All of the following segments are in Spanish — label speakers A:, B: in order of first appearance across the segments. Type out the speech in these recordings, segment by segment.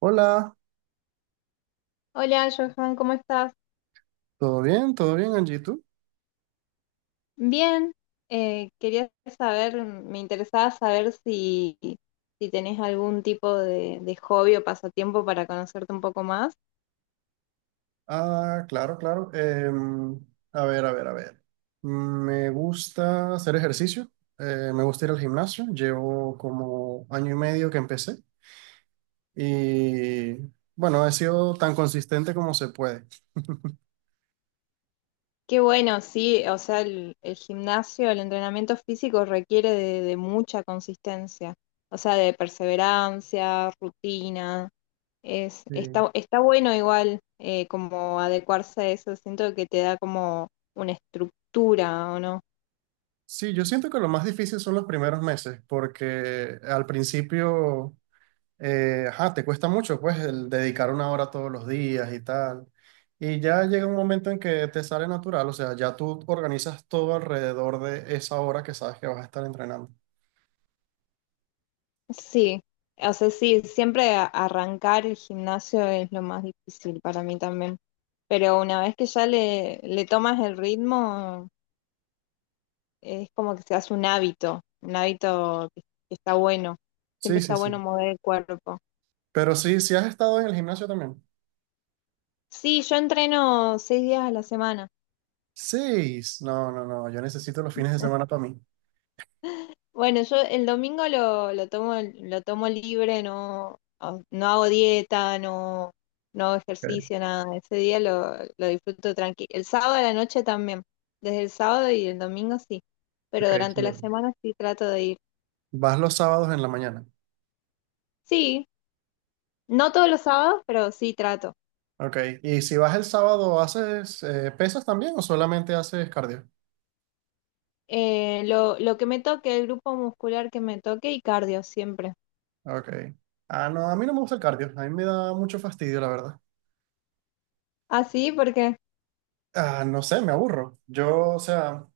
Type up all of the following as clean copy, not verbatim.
A: Hola,
B: Hola, Johan, ¿cómo estás?
A: ¿todo bien? ¿Todo bien, Angie? ¿Tú?
B: Bien, quería saber, me interesaba saber si tenés algún tipo de hobby o pasatiempo para conocerte un poco más.
A: Ah, claro, claro. A ver, a ver, a ver. Me gusta hacer ejercicio, me gusta ir al gimnasio. Llevo como año y medio que empecé y bueno, he sido tan consistente como se puede.
B: Qué bueno, sí, o sea, el gimnasio, el entrenamiento físico requiere de mucha consistencia, o sea, de perseverancia, rutina. Es,
A: Sí,
B: está bueno igual como adecuarse a eso, siento que te da como una estructura, ¿o no?
A: sí, yo siento que lo más difícil son los primeros meses porque al principio ajá, te cuesta mucho, pues, el dedicar una hora todos los días y tal. Y ya llega un momento en que te sale natural, o sea, ya tú organizas todo alrededor de esa hora que sabes que vas a estar entrenando.
B: Sí, o sea, sí, siempre arrancar el gimnasio es lo más difícil para mí también, pero una vez que ya le tomas el ritmo, es como que se hace un hábito que está bueno, siempre
A: Sí, sí,
B: está
A: sí.
B: bueno mover el cuerpo.
A: Pero sí, sí has estado en el gimnasio también.
B: Sí, yo entreno 6 días a la semana.
A: Seis. No, no, no, yo necesito los fines de semana para mí.
B: Bueno, yo el domingo lo tomo, lo tomo libre, no, no hago dieta, no, no hago
A: Ok,
B: ejercicio, nada. Ese día lo disfruto tranquilo. El sábado a la noche también. Desde el sábado y el domingo sí. Pero
A: ok, sí.
B: durante la semana sí trato de ir.
A: Vas los sábados en la mañana.
B: Sí, no todos los sábados, pero sí trato.
A: Ok, y si vas el sábado, ¿haces pesas también o solamente haces cardio?
B: Lo lo que me toque, el grupo muscular que me toque y cardio siempre.
A: Ok. Ah, no, a mí no me gusta el cardio, a mí me da mucho fastidio, la verdad.
B: Ah, sí, porque,
A: Ah, no sé, me aburro. Yo, o sea,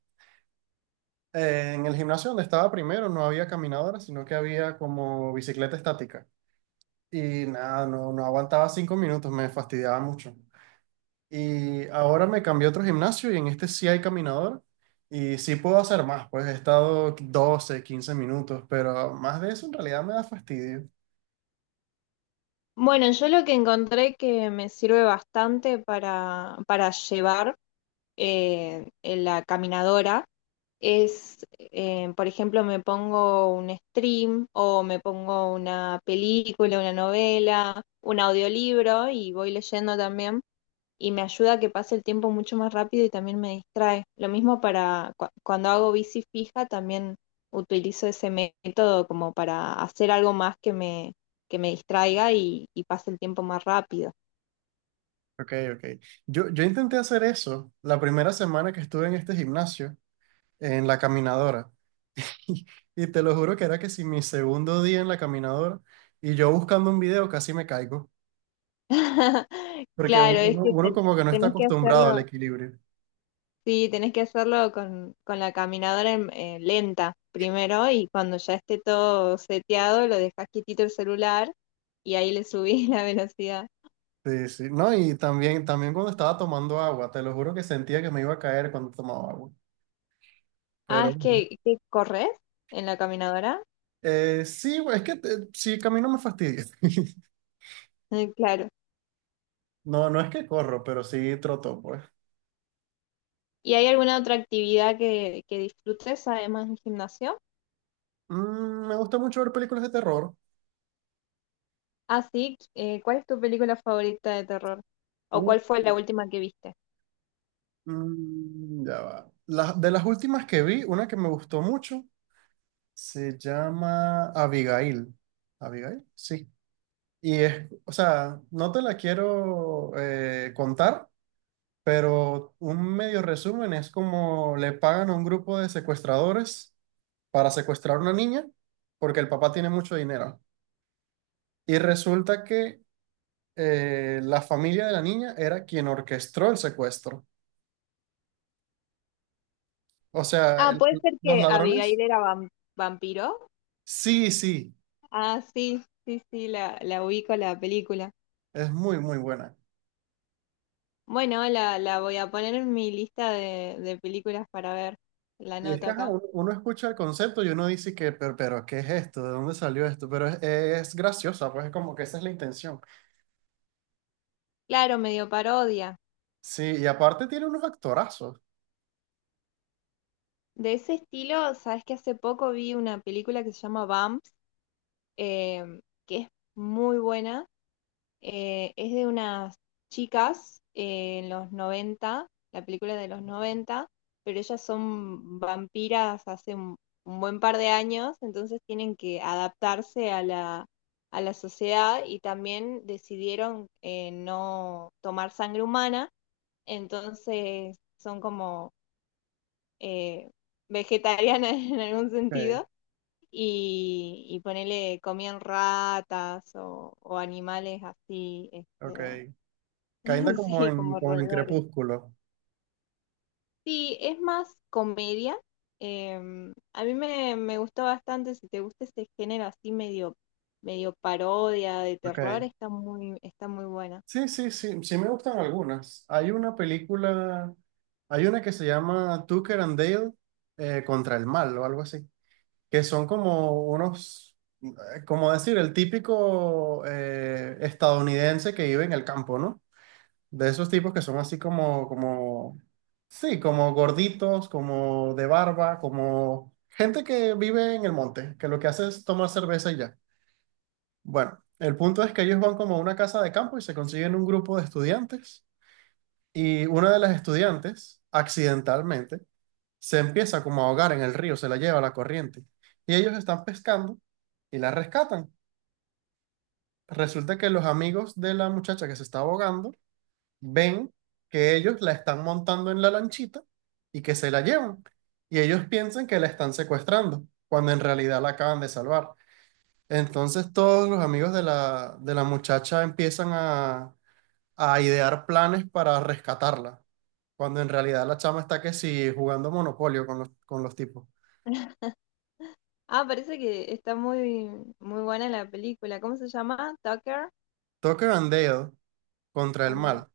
A: en el gimnasio donde estaba primero no había caminadora, sino que había como bicicleta estática. Y nada, no, no aguantaba 5 minutos, me fastidiaba mucho. Y ahora me cambié a otro gimnasio y en este sí hay caminadora. Y sí puedo hacer más, pues he estado 12, 15 minutos, pero más de eso en realidad me da fastidio.
B: bueno, yo lo que encontré que me sirve bastante para llevar. En la caminadora es, por ejemplo, me pongo un stream o me pongo una película, una novela, un audiolibro y voy leyendo también y me ayuda a que pase el tiempo mucho más rápido y también me distrae. Lo mismo para cuando hago bici fija, también utilizo ese método como para hacer algo más que que me distraiga y pase el tiempo más rápido.
A: Ok, ok. Yo intenté hacer eso la primera semana que estuve en este gimnasio, en la caminadora. Y te lo juro que era que si mi segundo día en la caminadora y yo buscando un video casi me caigo, porque
B: Claro, es
A: uno,
B: que
A: uno como que no está
B: tenés que
A: acostumbrado al
B: hacerlo.
A: equilibrio.
B: Sí, tenés que hacerlo con la caminadora lenta primero y cuando ya esté todo seteado lo dejas quietito el celular y ahí le subís la velocidad.
A: Sí, sí. No, y también, también cuando estaba tomando agua, te lo juro que sentía que me iba a caer cuando tomaba agua.
B: Ah,
A: Pero
B: es que corres en la caminadora.
A: sí, es que sí, camino me fastidia.
B: Claro.
A: No, no es que corro, pero sí troto, pues.
B: ¿Y hay alguna otra actividad que disfrutes además del gimnasio?
A: Mm, me gusta mucho ver películas de terror.
B: Ah, sí. ¿Cuál es tu película favorita de terror? ¿O
A: Uh,
B: cuál fue la última que viste?
A: ya va. De las últimas que vi, una que me gustó mucho. Se llama Abigail. ¿Abigail? Sí. Y es, o sea, no te la quiero contar, pero un medio resumen es como le pagan a un grupo de secuestradores para secuestrar a una niña porque el papá tiene mucho dinero. Y resulta que la familia de la niña era quien orquestó el secuestro. O sea,
B: Ah, puede ser
A: los
B: que
A: ladrones.
B: Abigail era vampiro.
A: Sí, sí,
B: Ah, sí, sí, sí, la ubico la película.
A: es muy, muy buena.
B: Bueno, la voy a poner en mi lista de películas para ver. La
A: Y es
B: nota
A: que ajá,
B: acá.
A: uno, uno escucha el concepto y uno dice que, pero, ¿qué es esto? ¿De dónde salió esto? Pero es graciosa, pues es como que esa es la intención.
B: Claro, medio parodia.
A: Sí, y aparte tiene unos actorazos.
B: De ese estilo, sabes que hace poco vi una película que se llama Bumps, eh, que es muy buena. Es de unas chicas en los noventa, la película es de los noventa, pero ellas son vampiras hace un buen par de años, entonces tienen que adaptarse a a la sociedad y también decidieron no tomar sangre humana, entonces son como eh, vegetarianas en algún
A: Ok,
B: sentido. Y ponele, comían ratas o animales así, este.
A: ok. Kinda como
B: Sí,
A: en,
B: como
A: como en
B: roedores.
A: Crepúsculo.
B: Sí, es más comedia. A mí me gustó bastante, si te gusta ese género así medio, medio parodia de terror,
A: Ok.
B: está muy buena.
A: Sí, sí, sí, sí me gustan algunas. Hay una película, hay una que se llama Tucker and Dale contra el mal o algo así, que son como unos como decir, el típico estadounidense que vive en el campo, ¿no? De esos tipos que son así como, como, sí, como gorditos, como de barba, como gente que vive en el monte, que lo que hace es tomar cerveza y ya. Bueno, el punto es que ellos van como a una casa de campo y se consiguen un grupo de estudiantes y una de las estudiantes, accidentalmente, se empieza como a ahogar en el río, se la lleva la corriente y ellos están pescando y la rescatan. Resulta que los amigos de la muchacha que se está ahogando ven que ellos la están montando en la lanchita y que se la llevan. Y ellos piensan que la están secuestrando, cuando en realidad la acaban de salvar. Entonces todos los amigos de la muchacha empiezan a idear planes para rescatarla, cuando en realidad la chama está que sí jugando Monopolio con los tipos.
B: Ah, parece que está muy, muy buena la película. ¿Cómo se llama? Tucker
A: Toque bandeo contra el
B: and
A: mal.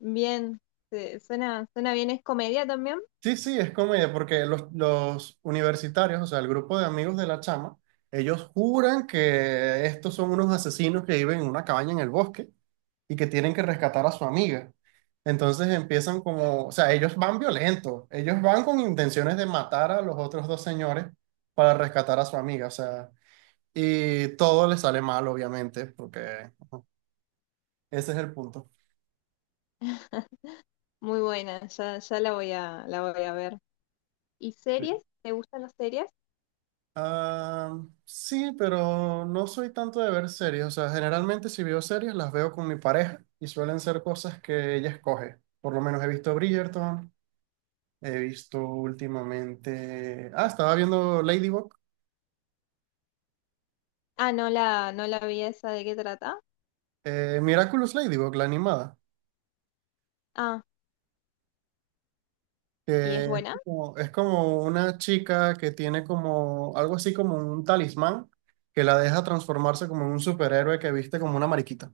B: Bien, suena, suena bien, es comedia también.
A: Sí, sí, es comedia, porque los universitarios, o sea, el grupo de amigos de la chama, ellos juran que estos son unos asesinos que viven en una cabaña en el bosque y que tienen que rescatar a su amiga. Entonces empiezan como, o sea, ellos van violentos, ellos van con intenciones de matar a los otros dos señores para rescatar a su amiga, o sea, y todo les sale mal, obviamente, porque ese es el punto.
B: Muy buena, ya, ya la voy la voy a ver. ¿Y series? ¿Te gustan las series?
A: Ah, sí, pero no soy tanto de ver series. O sea, generalmente si veo series las veo con mi pareja y suelen ser cosas que ella escoge. Por lo menos he visto Bridgerton, he visto últimamente... Ah, estaba viendo Ladybug,
B: Ah, no no la vi esa, ¿de qué trata?
A: Miraculous Ladybug, la animada,
B: Ah, ¿y es
A: que
B: buena?
A: es como una chica que tiene como algo así como un talismán que la deja transformarse como en un superhéroe que viste como una mariquita.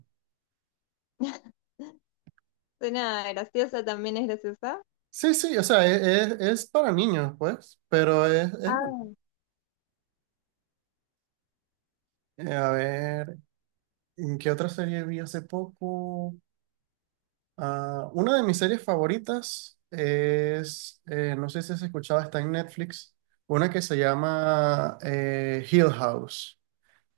B: Suena graciosa, también es graciosa.
A: Sí, sí, o sea, es, es para niños, pues, pero es, es.
B: Ah,
A: A ver, ¿en qué otra serie vi hace poco? Ah, una de mis series favoritas es, no sé si has escuchado, está en Netflix, una que se llama Hill House,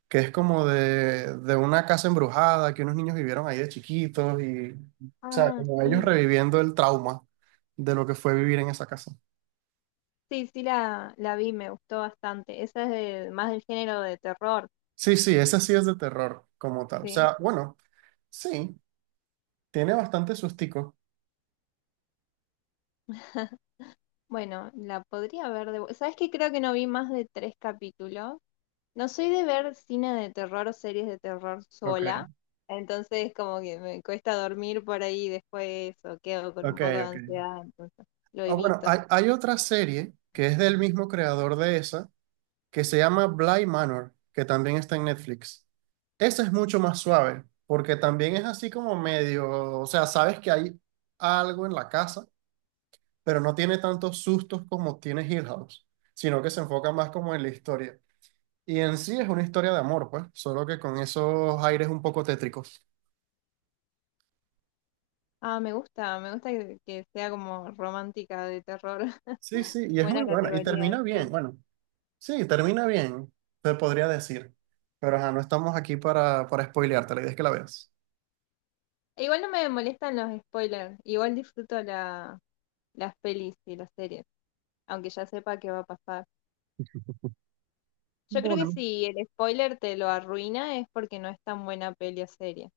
A: que es como de una casa embrujada que unos niños vivieron ahí de chiquitos y, o sea,
B: ah,
A: como ellos
B: sí.
A: reviviendo el trauma de lo que fue vivir en esa casa.
B: Sí, sí la vi, me gustó bastante. Esa es más del género de terror,
A: Sí, sí, esa sí es de terror como tal. O
B: sí.
A: sea, bueno, sí, tiene bastante sustico.
B: Bueno, la podría ver de... ¿Sabes qué? Creo que no vi más de 3 capítulos. No soy de ver cine de terror o series de terror
A: Ok,
B: sola, entonces como que me cuesta dormir por ahí después o quedo con un
A: ok,
B: poco de
A: ok.
B: ansiedad, entonces lo
A: Ah, bueno,
B: evito.
A: hay otra serie que es del mismo creador de esa, que se llama Bly Manor, que también está en Netflix. Esa es mucho más suave, porque también es así como medio, o sea, sabes que hay algo en la casa, pero no tiene tantos sustos como tiene Hill House, sino que se enfoca más como en la historia. Y en sí es una historia de amor, pues, solo que con esos aires un poco tétricos.
B: Ah, me gusta que sea como romántica de terror.
A: Sí, sí, y es muy
B: Buena
A: buena, y
B: categoría
A: termina bien.
B: esa.
A: Bueno, sí, termina bien, te podría decir. Pero ajá, no estamos aquí para spoilearte, la idea es que la veas.
B: E igual no me molestan los spoilers. Igual disfruto las pelis y las series, aunque ya sepa qué va a pasar. Yo creo que
A: Bueno.
B: si el spoiler te lo arruina es porque no es tan buena peli o serie.